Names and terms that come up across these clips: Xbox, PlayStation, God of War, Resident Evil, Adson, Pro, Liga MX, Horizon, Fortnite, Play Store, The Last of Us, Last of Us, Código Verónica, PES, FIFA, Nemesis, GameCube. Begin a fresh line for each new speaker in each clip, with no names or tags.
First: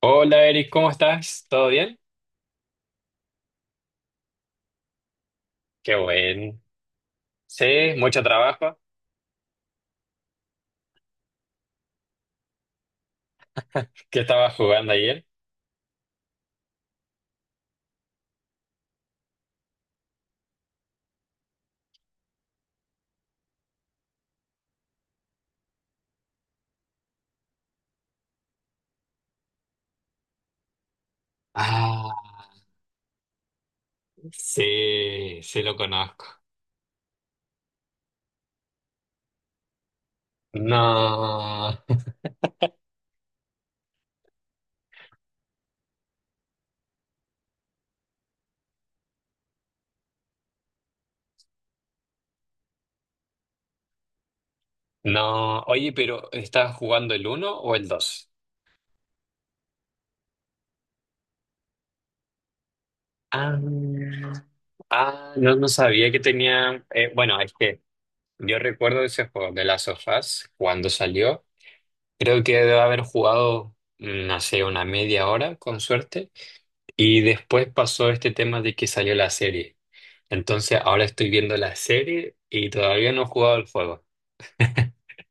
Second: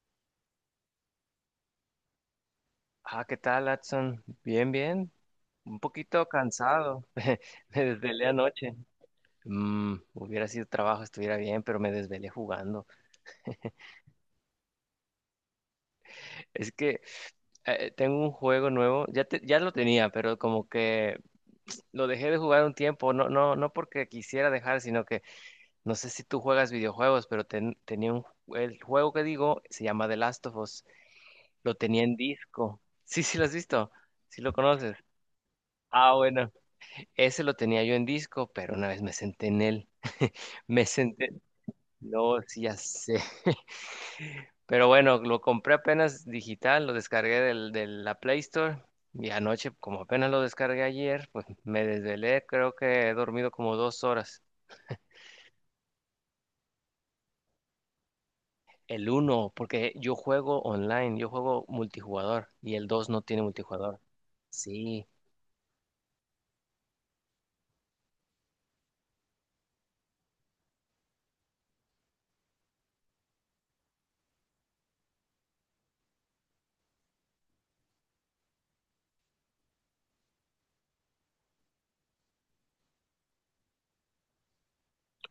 Hola Eric, ¿cómo estás? ¿Todo bien?
Ah, ¿qué tal, Adson? Bien, bien. Un
Qué
poquito
bueno.
cansado.
Sí,
Me
mucho
desvelé anoche.
trabajo.
Hubiera sido trabajo, estuviera bien, pero me desvelé jugando.
¿Qué estabas jugando ayer?
Es que tengo un juego nuevo. Ya, ya lo tenía, pero como que lo dejé de jugar un tiempo. No porque quisiera dejar, sino que no sé si tú juegas videojuegos, pero tenía un, el juego que digo se llama The Last of Us. Lo tenía en
Ah,
disco. Sí, sí, lo has visto. Sí lo conoces.
sí, sí lo
Ah,
conozco.
bueno. Ese lo tenía yo en disco, pero una vez me senté en él. Me senté.
No,
No, sí, ya sé. Pero bueno, lo compré apenas digital, lo descargué de la Play Store. Y anoche, como apenas lo descargué ayer, pues me desvelé. Creo que he dormido como 2 horas.
no. Oye, pero ¿estabas jugando el uno o el dos?
El uno, porque yo juego online, yo juego multijugador. Y el dos no tiene
Ah,
multijugador. Sí.
ah, no, no sabía que tenía. Bueno, es que yo recuerdo ese juego de Last of Us cuando salió. Creo que debo haber jugado, no sé, una media hora, con suerte. Y después pasó este tema de que salió la serie. Entonces ahora estoy viendo la serie y todavía no he jugado el juego.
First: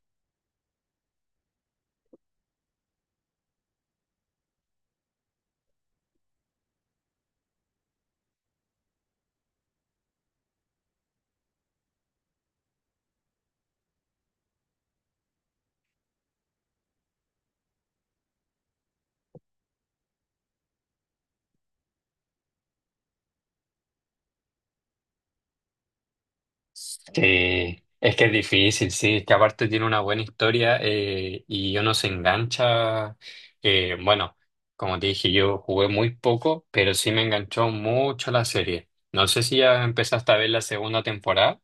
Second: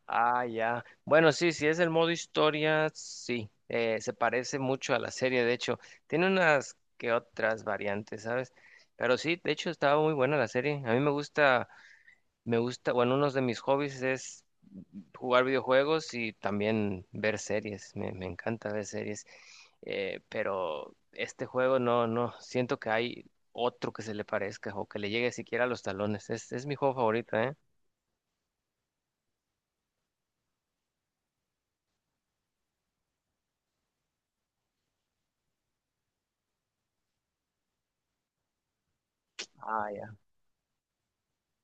Ah, ya. Bueno, sí, si es el modo historia, sí. Se parece mucho a la serie, de hecho. Tiene unas que otras variantes, ¿sabes? Pero sí, de hecho, estaba muy buena la serie. A mí me gusta, bueno, uno de mis hobbies es jugar videojuegos y también ver series. Me encanta ver series. Pero este juego no, siento que hay otro que se le parezca o que le llegue siquiera a los talones. Es mi juego favorito, ¿eh?
Sí, es que es difícil, sí, es que aparte tiene una buena historia y uno se engancha. Bueno, como te dije, yo jugué muy poco, pero sí me enganchó mucho la serie. No sé si ya
Ah, ya.
empezaste a ver la segunda temporada.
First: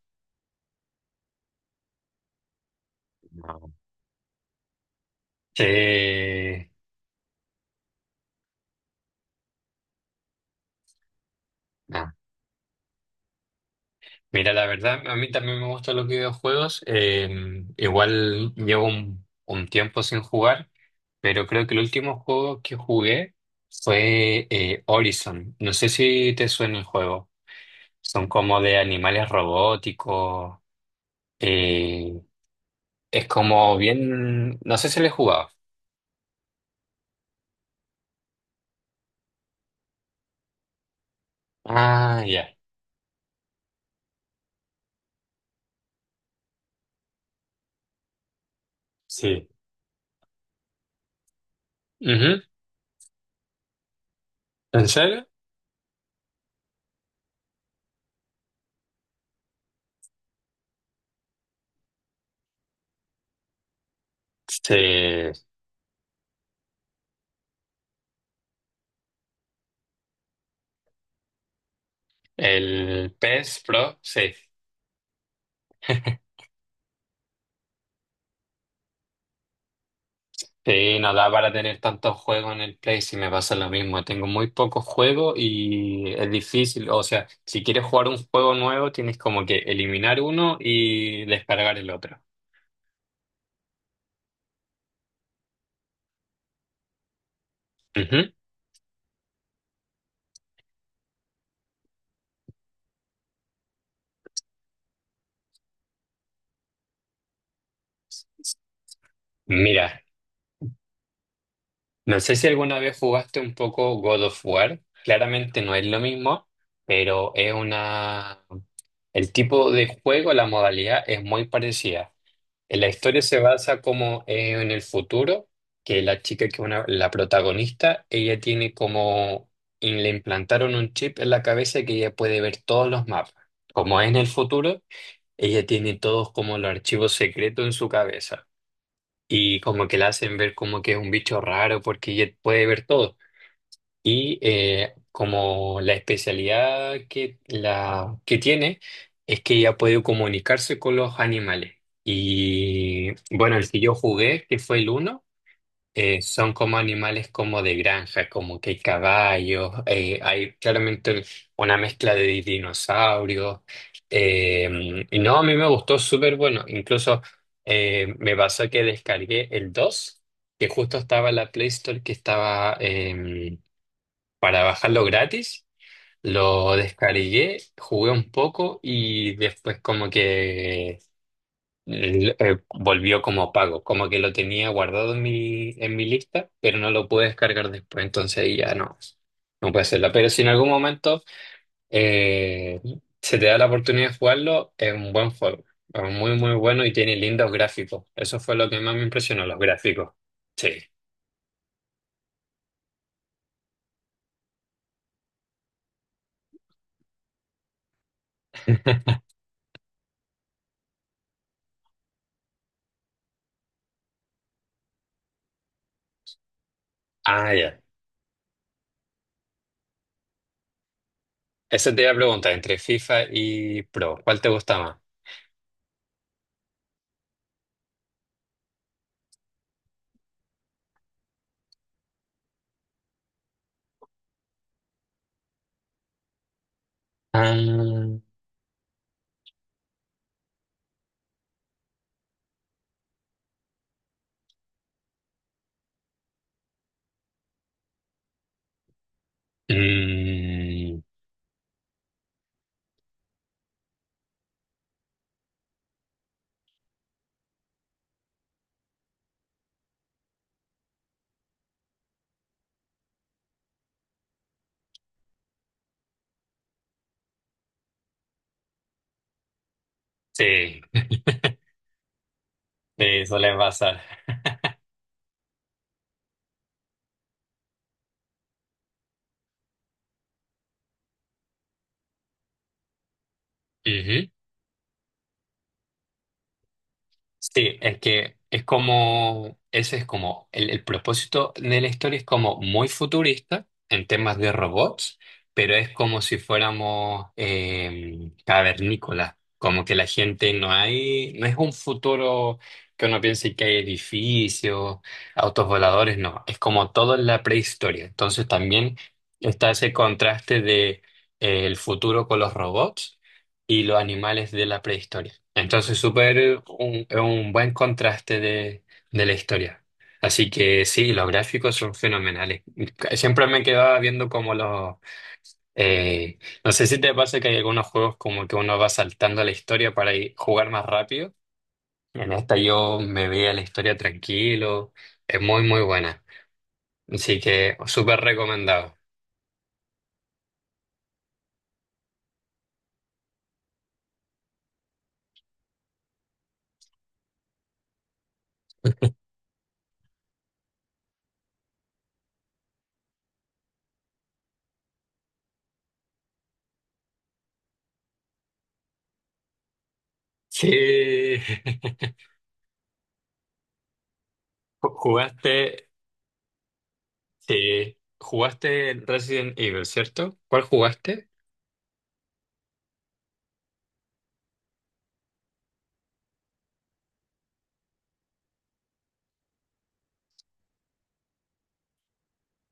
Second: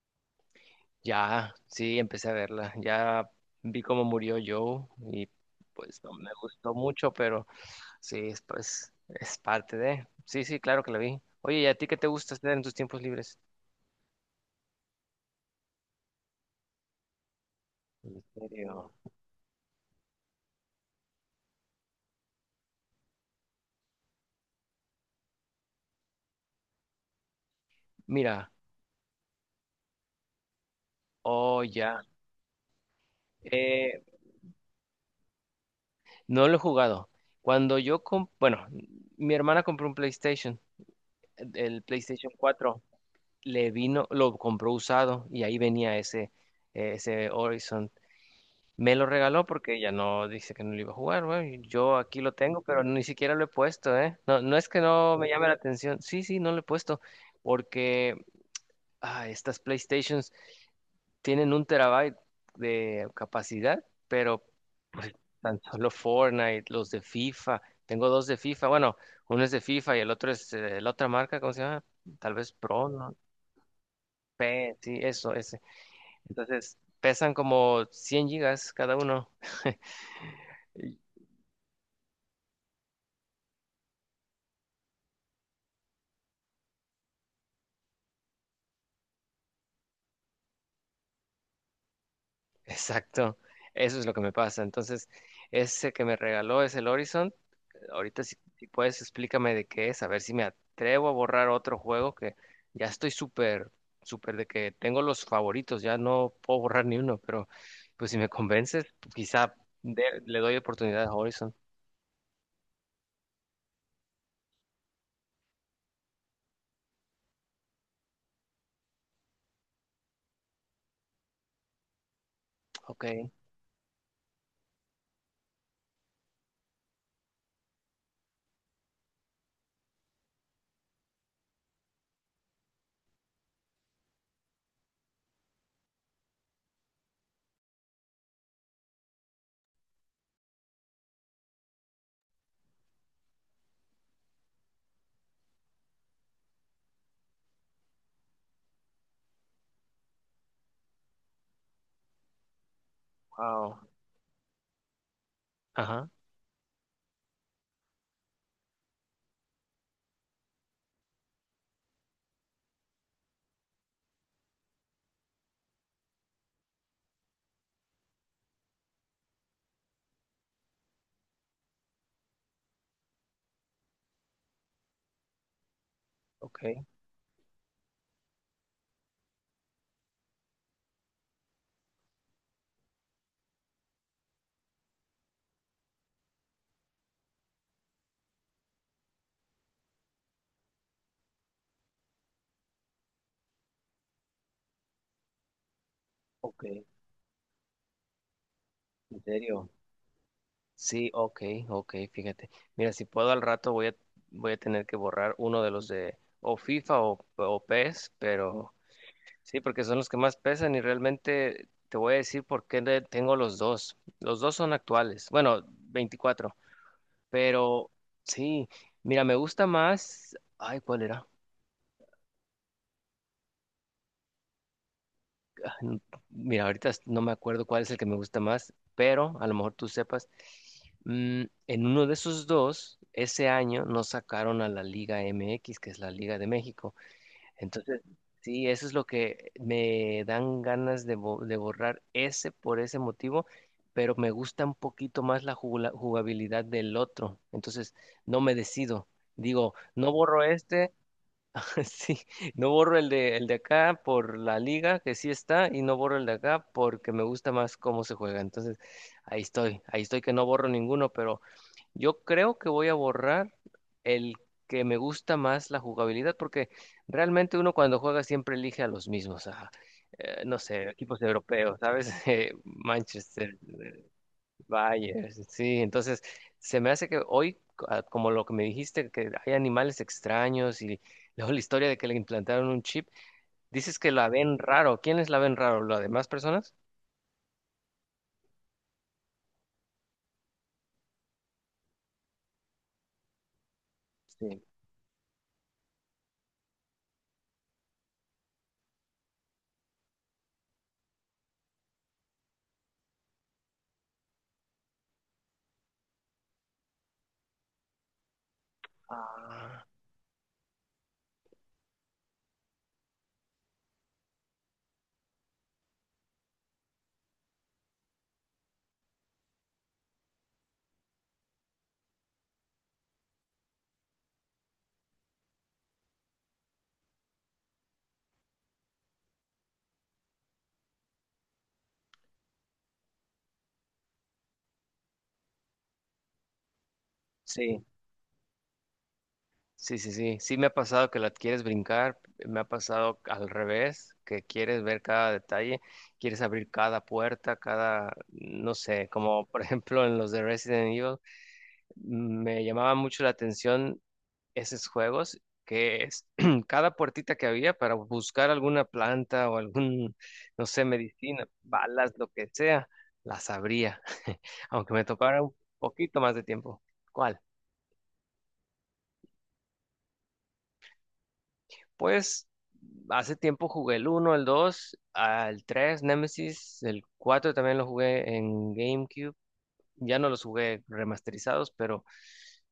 Ya, sí, empecé a verla. Ya
No.
vi cómo murió Joe y pues no me
Sí.
gustó mucho, pero sí, es, pues es parte de... Sí, sí, claro que la vi. Oye, ¿y a ti qué te gusta hacer en tus tiempos libres?
Mira, la verdad, a mí también me gustan los videojuegos. Igual llevo
Misterio.
un tiempo sin jugar, pero creo que el último juego que jugué fue Horizon. No sé si te suena el juego. Son
Mira,
como de animales robóticos.
oh, ya.
eh, es como
Eh,
bien... No sé si le he jugado.
no lo he jugado. Cuando yo, bueno, mi hermana compró un PlayStation, el
Ah,
PlayStation
ya.
4 le vino, lo compró usado y ahí venía ese, ese Horizon. Me lo regaló
Sí.
porque ya no dice que no lo iba a jugar, güey. Yo aquí lo
Ujú.
tengo, pero ni siquiera lo he puesto, ¿eh? No, no es que
¿En
no
serio?
me llame la atención. Sí, sí, no lo he puesto. Porque estas PlayStations tienen un terabyte de capacidad, pero pues
Sí.
tan solo Fortnite, los de FIFA. Tengo dos de FIFA. Bueno, uno es de FIFA y el otro es la otra marca, ¿cómo se llama? Tal vez Pro,
El
¿no?
PS Pro, sí.
P, sí, eso, ese. Entonces pesan como 100 gigas cada uno.
Sí, no da para tener tantos juegos en el Play, si me pasa lo mismo. Tengo muy pocos juegos y es difícil. O sea, si quieres jugar un juego nuevo, tienes como que eliminar uno y descargar el otro.
Exacto, eso es lo que me pasa. Entonces, ese que me regaló es el Horizon. Ahorita
Ujú.
si puedes explícame de qué es, a ver si me atrevo a borrar otro juego que ya estoy súper, súper de que tengo los favoritos, ya no puedo borrar ni uno, pero pues si me convences, quizá
Mira,
le doy oportunidad a Horizon.
no sé si alguna vez jugaste un poco God of War. Claramente no es lo mismo, pero es una... El tipo de juego, la modalidad es muy parecida. En la
Ok,
historia se basa como en el futuro, que la chica que es una, la protagonista, ella tiene como, y le implantaron un chip en la cabeza que ella puede ver todos los mapas. Como es en el futuro, ella tiene todos como los archivos secretos en su cabeza. Y como que la hacen ver como que es un bicho raro porque ella puede ver todo. Y como la especialidad que, la, que tiene es que ella puede comunicarse con los animales. Y bueno, el
wow.
que yo jugué, que fue el uno,
Ajá,
son como animales como de granja, como que hay caballos, hay claramente una mezcla de dinosaurios. Y no, a mí me gustó súper bueno. Incluso me pasó que descargué el 2 que justo estaba en la Play Store, que estaba... para bajarlo gratis. Lo
ok,
descargué, jugué un poco y después como que volvió como pago, como que lo tenía guardado en mi lista, pero no lo pude descargar después, entonces ahí ya no, no puede hacerla. Pero si en algún momento eh, se te da la oportunidad de jugarlo, es un buen juego, es muy muy
ok,
bueno y tiene lindos gráficos. Eso fue lo que más me
en
impresionó, los
serio.
gráficos. Sí.
Sí, ok, ok, fíjate. Mira, si puedo al rato voy a, voy a tener que borrar uno de los de o FIFA o PES, pero sí, porque son los que más pesan y realmente te voy a decir por qué le tengo los dos. Los dos son actuales, bueno, 24,
Ah, ya.
pero sí, mira, me gusta más, ay, ¿cuál era?
Eso te iba a preguntar, entre FIFA y Pro, ¿cuál te gusta más?
ah, n- Mira, ahorita no me acuerdo cuál es el que me gusta más, pero a lo mejor tú sepas. En uno de esos dos, ese año nos sacaron a la Liga MX, que es la Liga de México. Entonces,
Ah,
sí, eso es lo que me dan ganas de, de borrar ese por ese motivo, pero me gusta un poquito más la jugabilidad del otro. Entonces, no me decido. Digo, no borro este.
mm,
Sí, no borro el de acá por la liga, que sí está, y no borro el de acá porque me gusta más cómo se juega. Entonces, ahí estoy que no borro ninguno, pero yo creo que voy a borrar el que me gusta más la jugabilidad, porque realmente uno cuando juega siempre elige a los mismos, no
sí,
sé, equipos europeos, ¿sabes?
sí, suele
Manchester,
pasar.
Vaya, sí, entonces se me hace que hoy, como lo que me dijiste, que hay animales extraños y luego la historia de que le implantaron un chip, dices que la
Ujú.
ven raro. ¿Quiénes la ven raro? ¿Las demás personas?
Sí, es que es como, ese es como, el propósito de la historia es como muy futurista en temas
Sí.
de robots, pero es como si fuéramos cavernícolas, como que la gente no hay, no es un futuro que uno piense que hay edificios, autos voladores, no, es como todo en la prehistoria. Entonces también está
Ah,
ese contraste de el futuro con los robots y los animales de la prehistoria. Entonces, súper es un buen contraste de la historia. Así que sí, los gráficos son fenomenales. Siempre me quedaba viendo como los... eh, no sé si te pasa que hay algunos juegos como que uno va saltando la historia para ir- jugar más rápido. En esta yo me veía la historia tranquilo. Es muy, muy buena. Así que
sí,
súper recomendado.
sí, sí, sí. Sí me ha pasado que la quieres brincar, me ha pasado al revés, que quieres ver cada detalle, quieres abrir cada puerta, cada, no sé, como por ejemplo en los de Resident Evil, me llamaba mucho la atención esos juegos que es cada puertita que había para buscar alguna planta o algún, no sé,
Sí,
medicina, balas, lo que sea, las abría, aunque me tocara un
¿jugaste?
poquito más de tiempo. ¿Cuál?
Sí, jugaste Resident Evil, ¿cierto? ¿Cuál jugaste?
Pues hace tiempo jugué el uno el 2 el 3 Nemesis, el 4 también lo jugué en GameCube. Ya no los jugué remasterizados, pero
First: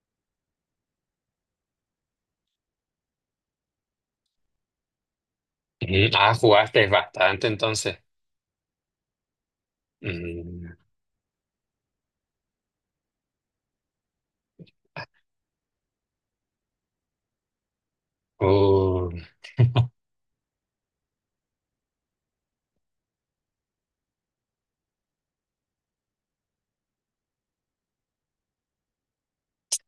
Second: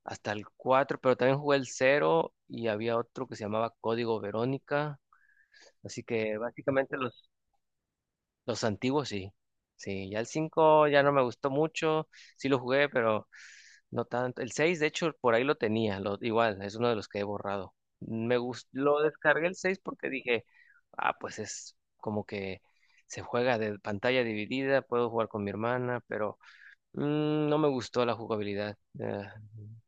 hasta el 4 pero también jugué el cero y había otro que se llamaba Código Verónica. Así
Sí. Ah,
que
jugaste
básicamente
bastante entonces.
los antiguos sí. Sí, ya el
Mm,
5 ya no me gustó mucho. Sí lo jugué, pero no tanto. El 6 de hecho, por ahí lo tenía. Lo, igual, es uno de los que he borrado. Me gustó, lo
uh,
descargué el 6 porque dije, ah, pues es como que se juega de pantalla dividida, puedo jugar con mi hermana, pero mm, no me gustó la jugabilidad.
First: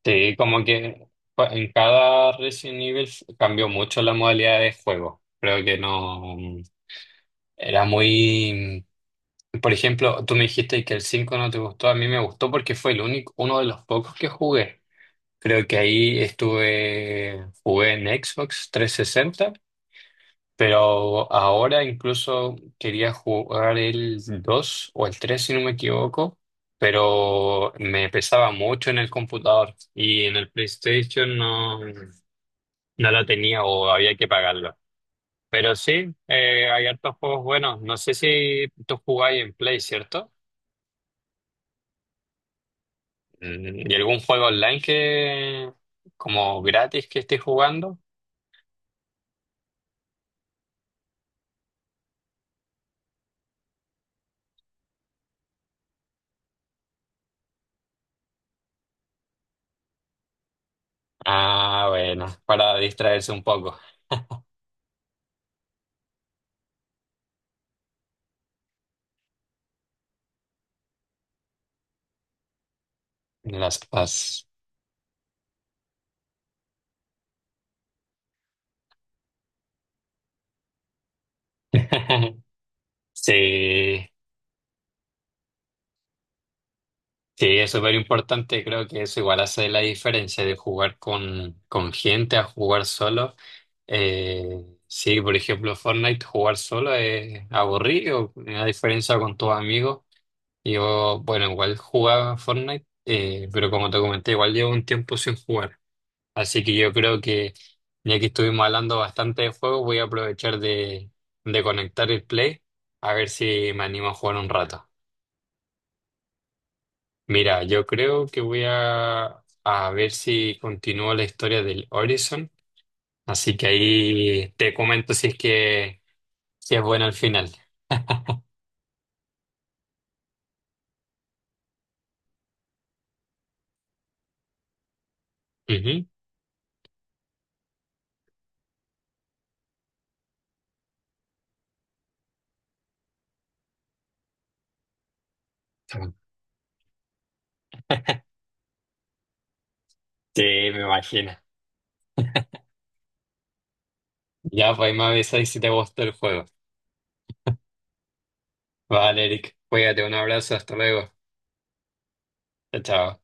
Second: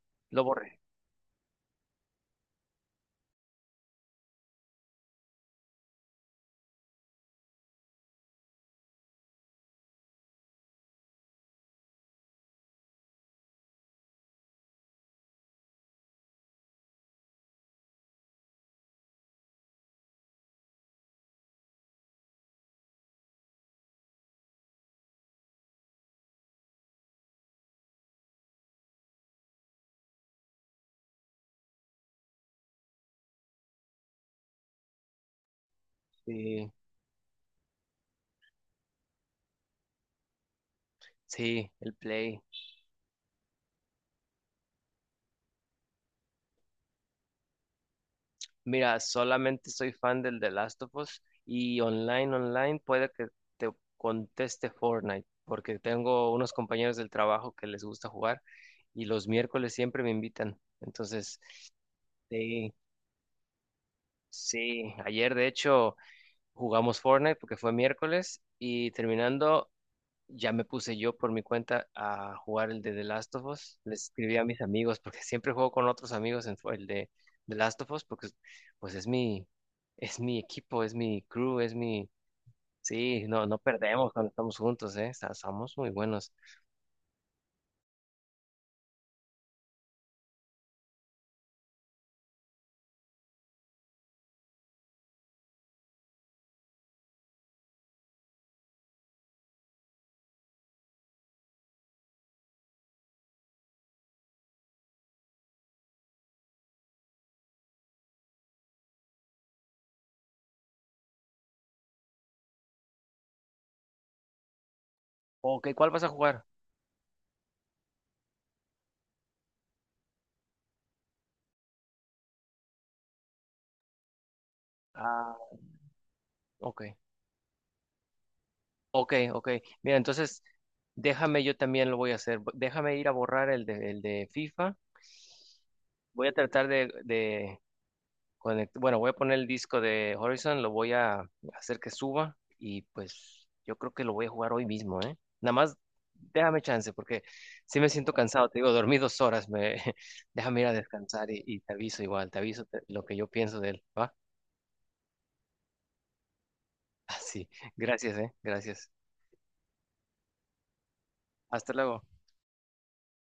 sí,
Lo
como
borré.
que en cada Resident Evil cambió mucho la modalidad de juego. Creo que no era muy... Por ejemplo, tú me dijiste que el 5 no te gustó, a mí me gustó porque fue el único, uno de los pocos que jugué. Creo que ahí estuve, jugué en Xbox 360. Pero ahora incluso quería jugar el 2 o el 3 si no me equivoco, pero me pesaba mucho en el computador y en el PlayStation no, no lo tenía o había que pagarlo. Pero sí,
Sí,
hay hartos juegos buenos. No sé si tú jugáis en Play, ¿cierto?
sí, el Play.
¿Y algún juego online que, como gratis que estés jugando?
Mira, solamente soy fan del The Last of Us y online, online puede que te conteste Fortnite, porque tengo unos compañeros del trabajo que les gusta jugar y los miércoles siempre me invitan. Entonces,
Ah, bueno,
sí,
para distraerse un poco.
sí, ayer de hecho jugamos Fortnite porque fue miércoles y terminando ya me puse yo por mi cuenta a jugar el de The Last of
Las
Us. Le escribí a
paz.
mis amigos porque siempre juego con otros amigos en el de The Last of Us porque pues es mi equipo, es mi crew, es mi sí, no
Sí.
perdemos cuando estamos juntos, eh. Somos muy buenos.
Sí, es súper importante, creo que eso igual hace la diferencia de jugar con gente a jugar solo. Sí, por ejemplo, Fortnite jugar solo es aburrido, a diferencia con tus amigos. Yo, bueno, igual jugaba Fortnite, pero como te comenté, igual llevo un tiempo sin jugar. Así que yo creo que ya que estuvimos hablando bastante de juego, voy a aprovechar de conectar el Play a ver si me animo a jugar un rato.
Ok, ¿cuál vas a jugar?
Mira, yo creo que voy a ver si continúo la historia del Horizon, así que ahí te comento si es
Ah,
que, si es
ok.
buena al final.
Ok, ok. Mira, entonces déjame, yo también lo voy a hacer. Déjame ir a borrar el el de FIFA.
Ujú.
Voy a tratar de bueno, voy a poner el disco de Horizon, lo voy a hacer que suba y pues yo creo que lo voy a jugar hoy mismo, ¿eh? Nada más déjame chance porque sí me siento cansado, te digo, dormí 2 horas, me
Sí,
déjame ir a
me
descansar
imagino.
y te aviso igual, te aviso lo que yo pienso de él, ¿va?
Ya, pues ahí me avisáis si te gustó el juego.
Así, gracias, ¿eh? Gracias.
Vale, Eric, cuídate, un abrazo, hasta luego.
Hasta luego.
Chao, chao.